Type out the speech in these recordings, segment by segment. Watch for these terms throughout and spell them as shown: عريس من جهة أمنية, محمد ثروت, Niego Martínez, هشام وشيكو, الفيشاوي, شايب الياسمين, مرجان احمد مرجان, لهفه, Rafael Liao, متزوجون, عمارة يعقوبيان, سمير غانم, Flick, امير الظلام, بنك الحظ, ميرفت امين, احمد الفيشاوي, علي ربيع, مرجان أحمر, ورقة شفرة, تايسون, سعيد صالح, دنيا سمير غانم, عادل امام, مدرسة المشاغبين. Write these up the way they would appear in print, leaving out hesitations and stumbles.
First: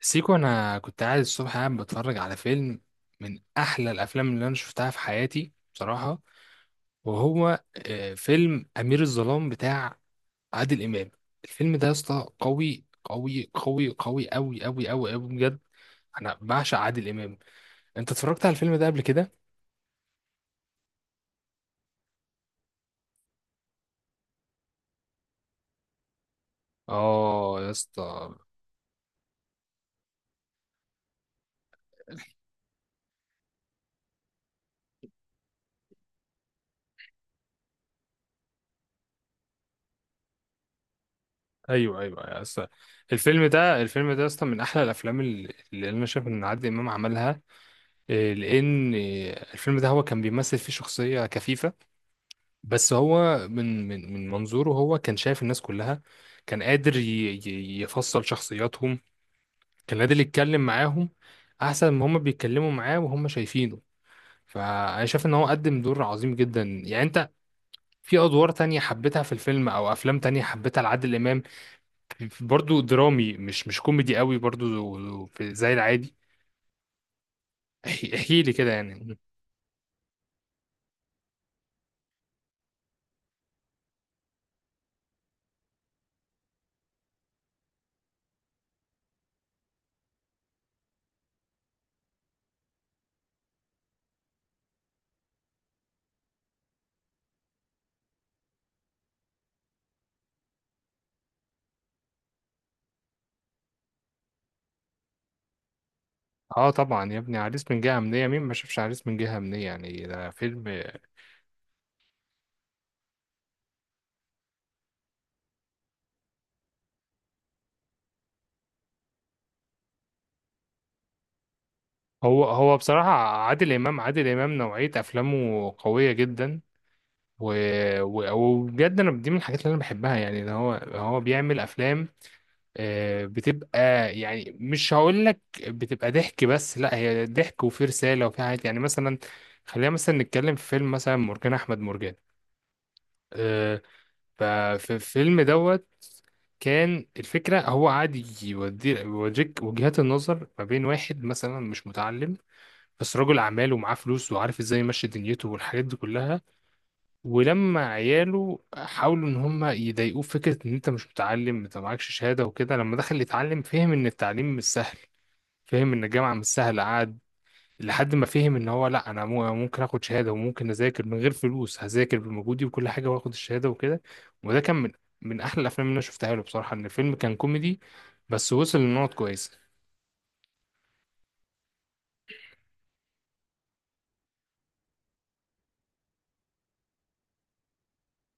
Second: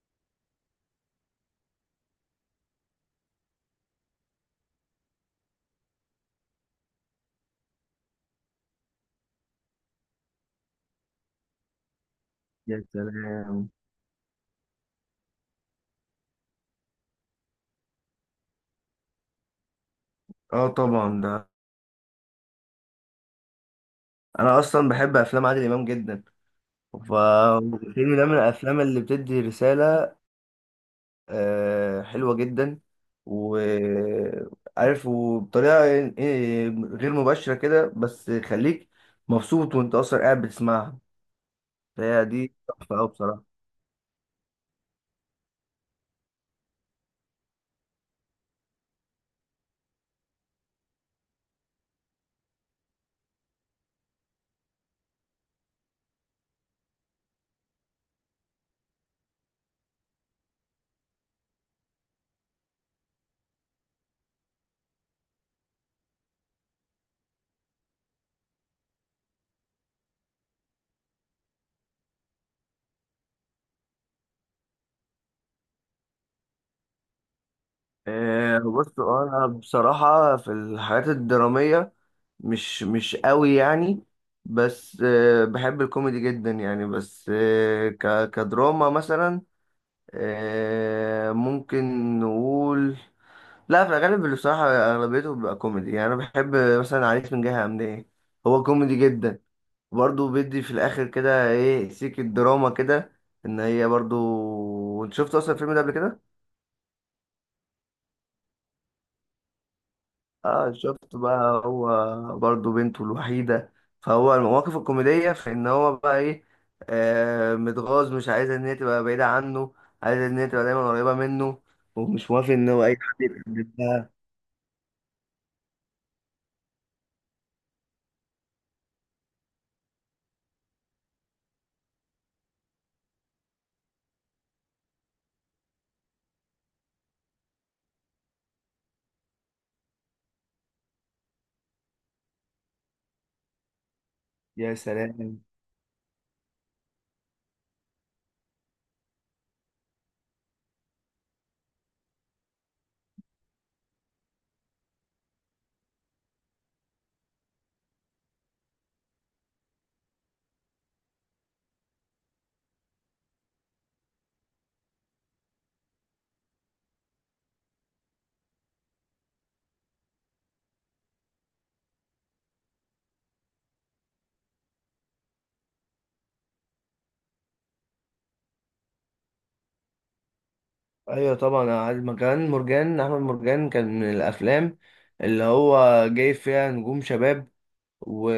سيكو، انا كنت قاعد الصبح قاعد بتفرج على فيلم من احلى الافلام اللي انا شفتها في حياتي بصراحه. وهو فيلم امير الظلام بتاع عادل امام. الفيلم ده يا اسطى قوي يا قوي سلام. قوي قوي قوي قوي قوي قوي بجد. انا بعشق عادل امام. انت اتفرجت على الفيلم ده قبل كده؟ اه طبعا، ده انا اصلا بحب افلام عادل امام جدا. اه يا فالفيلم ده اسطى. من الافلام اللي بتدي رساله حلوه جدا. وعارف وبطريقه غير مباشره كده بس خليك مبسوط وانت اصلا قاعد بتسمعها. ايوه ايوه فهي يا دي اسطى. تحفه أوي بصراحه. الفيلم ده يا اسطى من احلى الافلام اللي انا شايف ان عادل امام عملها. لان الفيلم ده هو كان بيمثل فيه شخصيه كفيفه، بس هو من منظوره هو كان شايف الناس كلها، كان قادر يفصل شخصياتهم، كان قادر يتكلم معاهم احسن ما هم بيتكلموا معاه وهم شايفينه. فانا شايف ان هو قدم دور عظيم جدا. يعني انت في ادوار تانية حبيتها في الفيلم او افلام تانية حبيتها لعادل امام برضو درامي مش كوميدي قوي برضو زي العادي، احكي لي كده بص يعني. انا بصراحة في الحاجات الدرامية مش قوي يعني. بس بحب الكوميدي جدا يعني. بس كدراما مثلا ممكن نقول. لا، في الغالب اللي بصراحة أغلبيته بيبقى كوميدي يعني، أنا بحب مثلا عريس من جهة أمنية. هو كوميدي جدا. برضه بيدي في الآخر كده إيه سيكة دراما كده، إن هي برضه. أنت شفت أصلا الفيلم ده قبل كده؟ اه طبعا يا ابني، عريس من جهة أمنية، مين ما شافش عريس من جهة أمنية، يعني ده فيلم. اه شفت بقى. هو برضه بنته الوحيدة. فهو المواقف الكوميدية في ان هو بقى ايه متغاظ مش عايز ان هي تبقى بعيدة عنه. عايز ان هي تبقى دايما قريبة منه ومش هو موافق ان هو هو اي بصراحة، حد عادل إمام يتقرب. عادل إمام نوعية أفلامه قوية جدا. و... وبجد أنا دي من الحاجات اللي أنا بحبها، يعني إن هو بيعمل أفلام بتبقى، يعني مش هقول لك بتبقى ضحك بس، لا هي ضحك وفي رسالة وفي حاجات. يعني مثلا خلينا مثلا نتكلم في فيلم مثلا مرجان أحمد مرجان. آه، يا ففي الفيلم سلام. دوت كان الفكرة هو قاعد يوريك وجهات النظر ما بين واحد مثلا مش متعلم بس رجل اعمال ومعاه فلوس وعارف ازاي يمشي دنيته والحاجات دي كلها. ولما عياله حاولوا ان هم يضايقوه فكره ان انت مش متعلم انت معكش شهاده وكده، لما دخل يتعلم فهم ان التعليم مش سهل، فهم ان الجامعه مش سهله. قعد لحد ما فهم ان هو لا، انا ممكن اخد شهاده وممكن اذاكر من غير فلوس، هذاكر بمجهودي وكل حاجه واخد الشهاده وكده. وده كان من من احلى الافلام اللي انا شفتها له بصراحه، ان الفيلم كان كوميدي بس وصل لنقط كويسه. ايوه طبعا، أنا عارف مكان مرجان احمد مرجان كان من الافلام اللي هو جايب فيها نجوم شباب. و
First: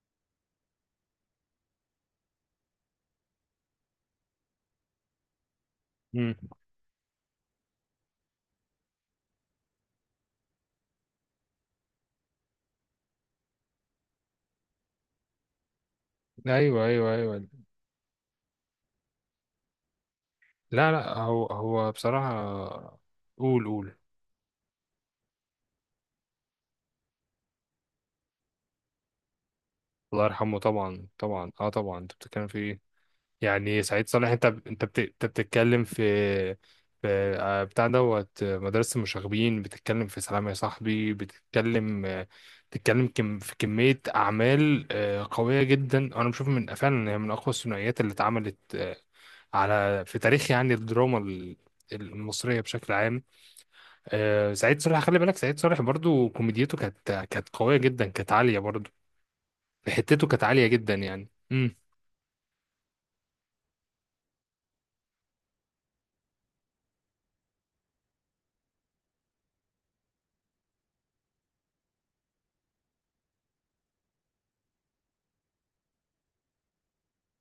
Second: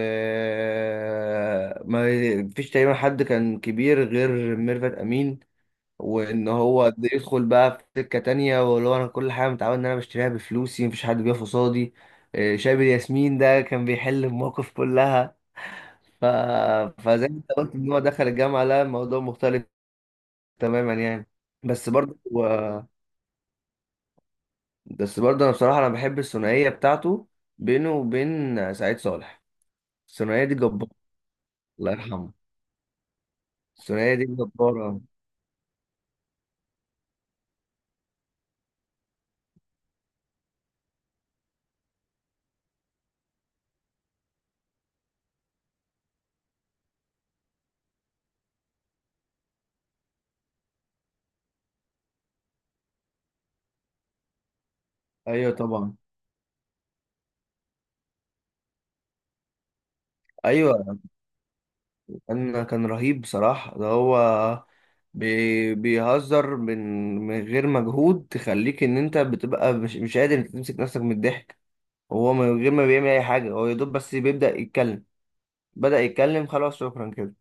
ما فيش تقريبا حد كان كبير غير ميرفت امين. امم. وان هو ده يدخل بقى في سكه تانية واللي هو انا كل حاجه متعود ان انا بشتريها بفلوسي مفيش حد بيقف قصادي. شايب الياسمين ده كان بيحل المواقف كلها. ف... ايوه ايوه فزي ما ايوه. انت قلت ان هو دخل الجامعه لا الموضوع مختلف لا تماما لا، يعني. هو بس هو برضه بصراحة، هو- قول قول. بس برضه انا بصراحه بحب الثنائيه بتاعته بينه وبين سعيد صالح. الله الثنائيه دي يرحمه جباره. طبعا طبعا. اه الله طبعا، انت يرحمه. بتتكلم في ايه؟ يعني سعيد الثنائيه دي صالح، انت انت جباره. انت بتتكلم في في بتاع دوت مدرسة المشاغبين، بتتكلم في سلام يا صاحبي، بتتكلم بتتكلم في كمية أعمال قوية جدا. أنا بشوف من فعلا إن هي من أقوى الثنائيات اللي اتعملت على في تاريخ يعني الدراما المصرية بشكل عام. سعيد صالح، خلي بالك، ايوه سعيد صالح طبعا. برضو كوميديته كانت قوية جدا، كانت عالية برضو، حتته كانت عالية ايوه. جدا يعني. امم. كان رهيب بصراحة. ده هو بيهزر من غير مجهود تخليك ان انت بتبقى مش قادر تمسك نفسك من الضحك. هو من غير ما بيعمل اي حاجة هو يا دوب بس بيبدأ يتكلم. بدأ يتكلم خلاص شكرا كده.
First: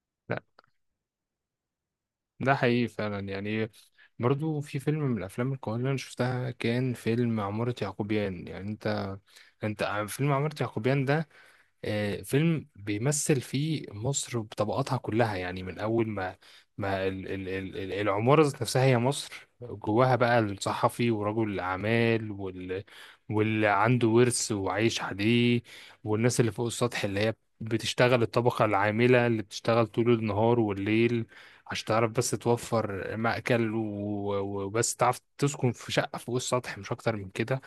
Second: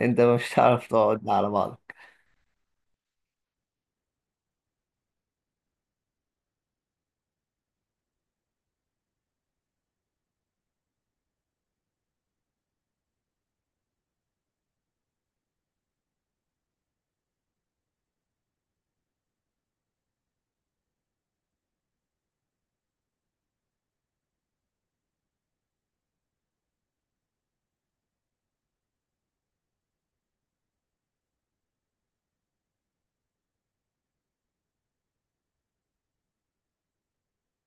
انت لا مش هتعرف تقعد على بعضك. ده حقيقي فعلا يعني. برضو في فيلم من الأفلام القوية اللي أنا شفتها كان فيلم عمارة يعقوبيان. يعني أنت، أنت فيلم عمارة يعقوبيان ده فيلم بيمثل فيه مصر بطبقاتها كلها. يعني من أول ما ما العمارة ذات نفسها هي مصر، جواها بقى الصحفي ورجل الأعمال واللي عنده ورث وعايش عليه، والناس اللي فوق السطح اللي هي بتشتغل، الطبقة العاملة اللي بتشتغل طول النهار والليل عشان تعرف بس توفر مأكل وبس تعرف تسكن في شقة فوق السطح مش أكتر من كده.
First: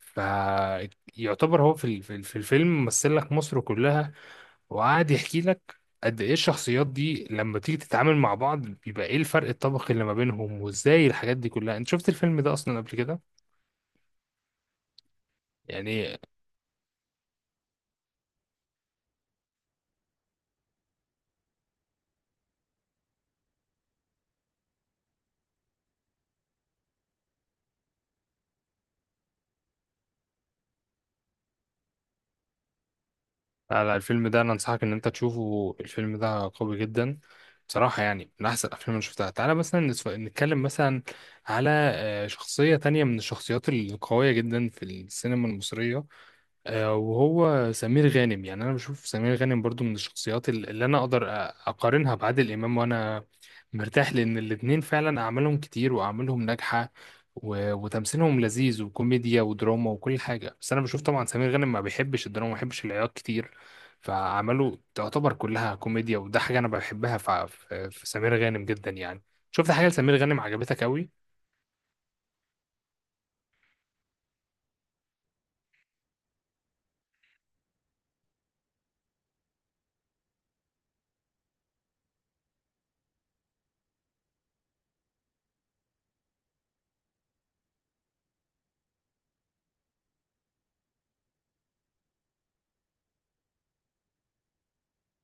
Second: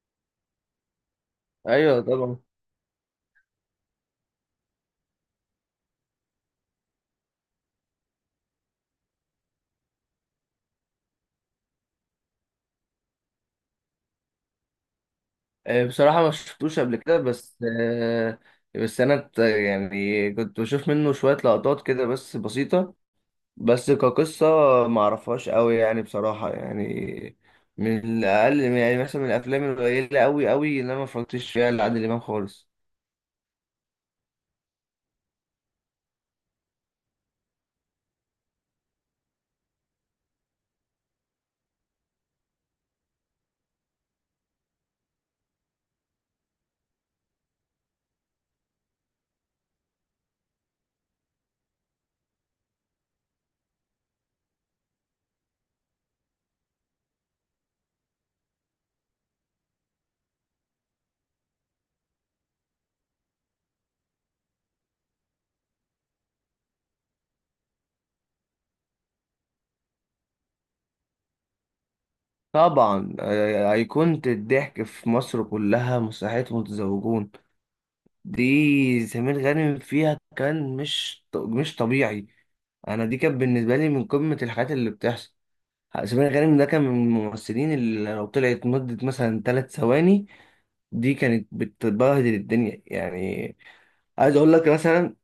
فيعتبر هو في ايوه طبعا. الفيلم مثل لك مصر كلها. وقعد يحكي لك قد ايه الشخصيات دي لما تيجي تتعامل مع بعض بيبقى ايه الفرق الطبقي اللي ما بينهم وازاي الحاجات دي كلها. انت شفت الفيلم ده اصلا قبل كده؟ يعني بصراحة ما شفتوش قبل كده بس. بس انا يعني كنت بشوف منه شوية لقطات كده بس بسيطة. بس كقصة ما اعرفهاش قوي يعني بصراحة يعني. من الاقل يعني مثلا من الافلام القليلة قوي قوي اللي انا ما اتفرجتش فيها لعادل امام خالص. لا لا، الفيلم ده انا انصحك ان انت تشوفه، الفيلم ده قوي جدا بصراحة، يعني من احسن الافلام اللي شفتها. تعالى مثلا نتكلم مثلا على شخصية تانية من الشخصيات القوية جدا في السينما المصرية، وهو سمير غانم. يعني انا بشوف سمير غانم برضو من الشخصيات اللي انا اقدر اقارنها بعادل امام، وانا مرتاح لان الاتنين فعلا اعمالهم كتير واعمالهم ناجحه وتمثيلهم لذيذ وكوميديا ودراما وكل حاجه. بس انا بشوف طبعا سمير غانم ما بيحبش الدراما ما بيحبش العياط كتير، فاعماله تعتبر كلها كوميديا، وده حاجه انا بحبها في سمير غانم جدا يعني. شفت حاجه لسمير غانم عجبتك قوي؟ طبعا، ايقونة الضحك في مصر كلها مسرحية متزوجون. دي سمير غانم فيها كان مش طبيعي. انا دي كانت بالنسبة لي من قمة الحاجات اللي بتحصل. سمير غانم ده كان من الممثلين اللي لو طلعت مدة مثلا ثلاث ثواني دي كانت بتبهدل الدنيا يعني. عايز اقول لك مثلا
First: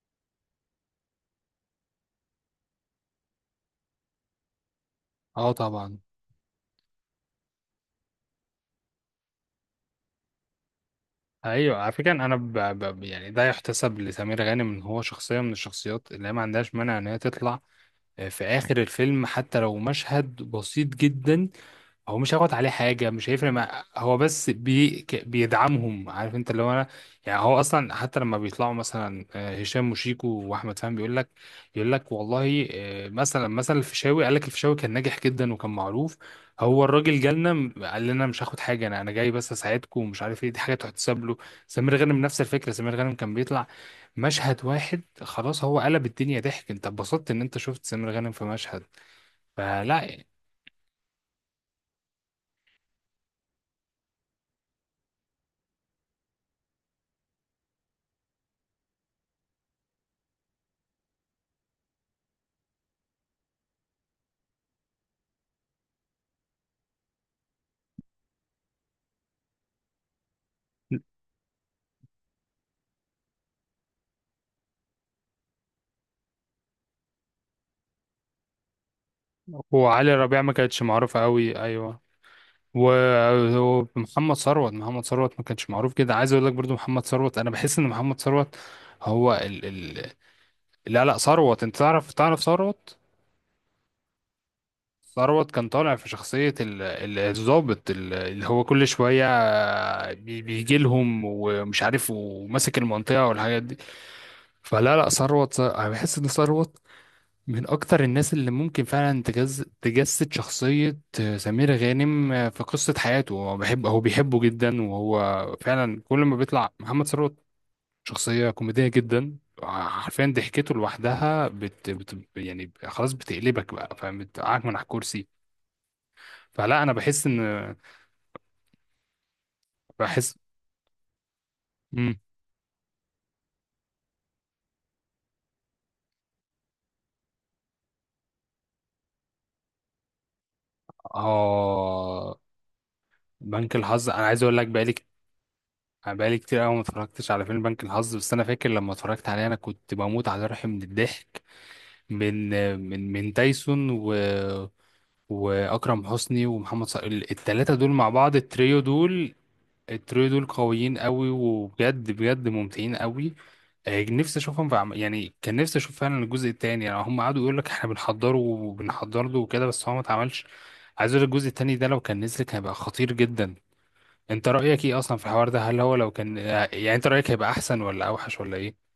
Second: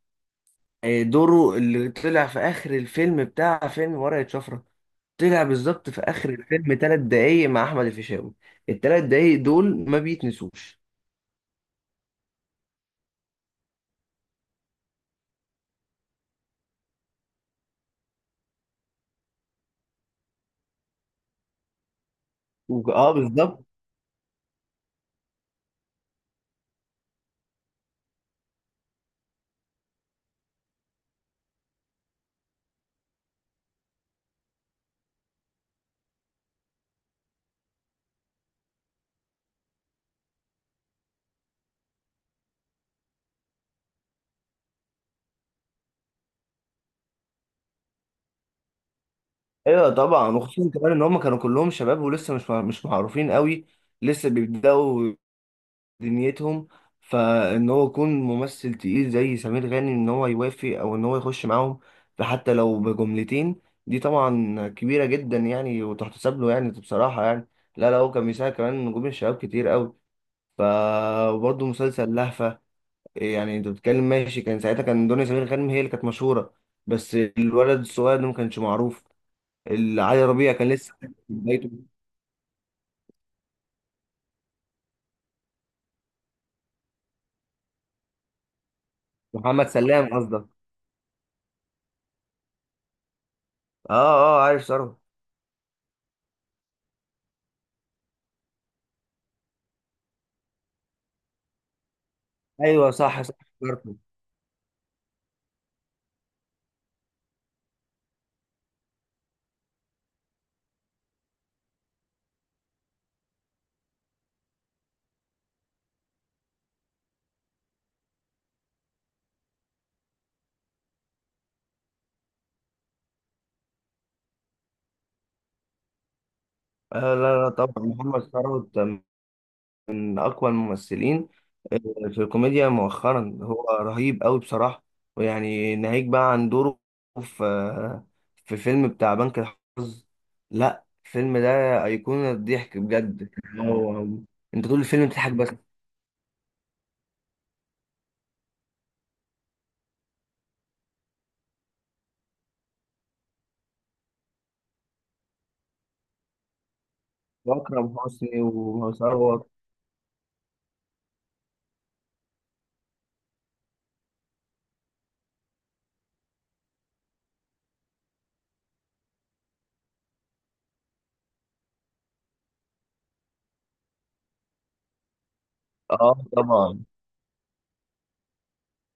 دوره اللي طلع في اخر الفيلم بتاع فيلم ورقة شفرة. طلع اه بالظبط طبعا. في اخر الفيلم ثلاث دقايق مع احمد الفيشاوي. الثلاث دقايق دول ما بيتنسوش. ايوه على فكره انا يعني ده يحتسب لسمير غانم ان هو شخصيه من الشخصيات اللي هي ما عندهاش مانع ان هي تطلع في آخر الفيلم حتى لو مشهد بسيط جدا. هو مش هياخد عليه حاجة، اه مش هيفرق بالظبط. مع هو بس بيدعمهم. عارف انت اللي هو انا يعني، هو اصلا حتى لما بيطلعوا مثلا هشام وشيكو واحمد فهمي بيقول لك، يقول لك والله مثلا الفيشاوي قال لك الفيشاوي كان ناجح جدا وكان معروف. هو الراجل جالنا قال لنا مش هاخد حاجة، انا انا جاي بس اساعدكم ومش عارف ايه، دي حاجة تحتسب له. سمير غانم نفس الفكرة، سمير غانم كان بيطلع مشهد واحد خلاص، هو قلب الدنيا ضحك، انت اتبسطت ان انت شفت سمير غانم في مشهد. ايوه فلا. طبعا وخصوصا كمان ان هم كانوا كلهم شباب ولسه مش معروفين قوي. لسه بيبداوا دنيتهم. فان هو يكون ممثل تقيل زي سمير غانم ان هو يوافق او ان هو يخش معاهم فحتى لو بجملتين دي طبعا كبيره جدا يعني وتحتسب له يعني بصراحه يعني. لا لا، هو كان بيساعد كمان نجوم الشباب كتير قوي. ف وبرضه مسلسل لهفه. يعني انت بتتكلم ماشي، كان ساعتها كان دنيا سمير غانم هي اللي كانت مشهوره. بس الولد الصغير ده ما كانش معروف. وعلي علي ربيع ما ربيع كان كانتش لسه في معروفة قوي، بدايته. ايوه. و- ومحمد ثروت، محمد ثروت ما كانش معروف كده. عايز اقول لك برضو محمد ثروت، انا بحس ان محمد ثروت هو ال محمد سلام ال قصدك. لا لا، ثروت، انت تعرف تعرف ثروت. اه. اه، عارف ثروت. ثروت كان طالع في شخصية الضابط اللي هو كل شوية بيجي لهم ومش عارف وماسك ايوه صح المنطقة صح والحاجات دي. افتكرته. فلا لا ثروت، انا بحس ان ثروت من اكتر الناس اللي ممكن فعلا تجسد شخصية سمير غانم. في قصة حياته هو بيحب، هو بيحبه جدا، وهو فعلا كل ما بيطلع محمد ثروت شخصية كوميدية جدا، حرفيا ضحكته لوحدها يعني خلاص بتقلبك بقى، فاهم، بتقعك من على الكرسي. فلا انا آه، بحس ان لا لا، طبعا محمد ثروت من بحس أقوى الممثلين آه، مم. في الكوميديا مؤخرا. هو رهيب قوي بصراحة. ويعني ناهيك بقى عن دوره في آه، في فيلم بتاع بنك الحظ. لا الفيلم ده أيقونة اه. الضحك بجد. بنك هو الحظ انا عايز اقول لك أنت طول بقالي، الفيلم بتضحك بس. انا بقالي كتير قوي ما اتفرجتش على فيلم بنك الحظ. بس انا فاكر لما اتفرجت عليه انا كنت بموت على روحي من الضحك، من من تايسون واكرم حسني ومحمد صلاح. الثلاثه دول وأكرم مع بعض، حسني التريو دول، وثروت. التريو دول قويين قوي وبجد بجد ممتعين قوي. نفسي اشوفهم يعني كان نفسي اشوف فعلا الجزء الثاني. يعني هم قعدوا يقول لك احنا بنحضره وبنحضر له وكده بس هو ما اتعملش. عايز اقول لك الجزء الثاني ده لو كان نزل كان هيبقى خطير جدا. انت رأيك ايه اصلا في الحوار ده؟ هل هو لو اه كان طبعا. يعني، انت رأيك هيبقى احسن ولا اوحش ولا ايه؟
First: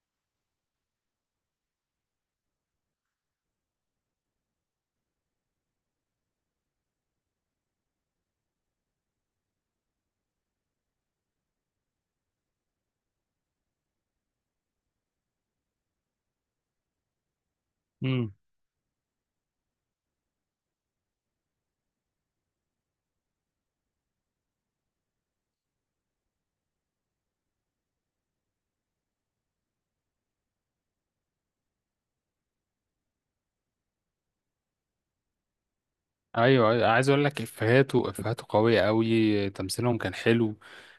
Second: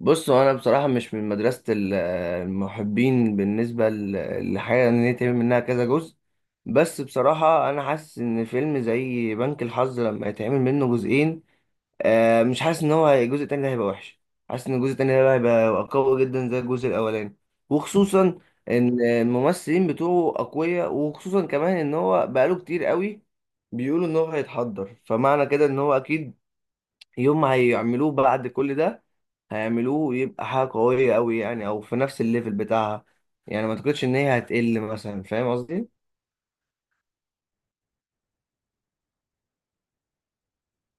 بص هو انا بصراحه مش من مدرسه المحبين بالنسبه لحاجه ان هي تعمل منها كذا جزء. بس بصراحه انا حاسس ان فيلم زي بنك الحظ لما يتعمل منه جزئين مش حاسس ان هو الجزء التاني ده هيبقى وحش. حاسس ان الجزء التاني ده هيبقى قوي جدا زي الجزء الاولاني. امم. وخصوصا ان الممثلين بتوعه اقوياء وخصوصا كمان ان هو بقاله كتير قوي بيقولوا ان هو هيتحضر، فمعنى كده ان هو اكيد يوم ما هيعملوه بعد كل ده هيعملوه يبقى حاجة قوية أوي يعني، أو في نفس الليفل بتاعها. يعني ما أعتقدش إن هي هتقل مثلا. فاهم قصدي؟ ايوه أيوة، عايز اقول لك افهاته، افهاته قوية قوي، تمثيلهم كان حلو.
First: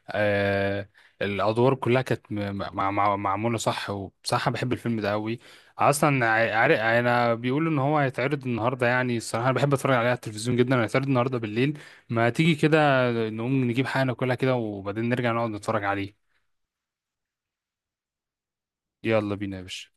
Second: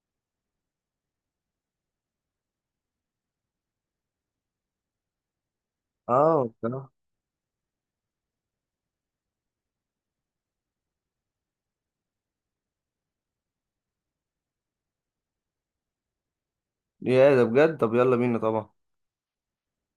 آه الادوار كلها كانت م- مع مع معمولة صح، وبصراحة بحب الفيلم ده قوي اصلا. اه عارف بصراحة. انا بيقولوا ان هو هيتعرض النهارده يعني، الصراحة انا بحب اتفرج عليه على التلفزيون جدا. هيتعرض النهارده بالليل، ما تيجي كده نقوم نجيب حاجة ناكلها كده وبعدين نرجع نقعد نتفرج عليه. يا ده بجد. طب يلا بينا طبعا. يلا بينا يا باشا.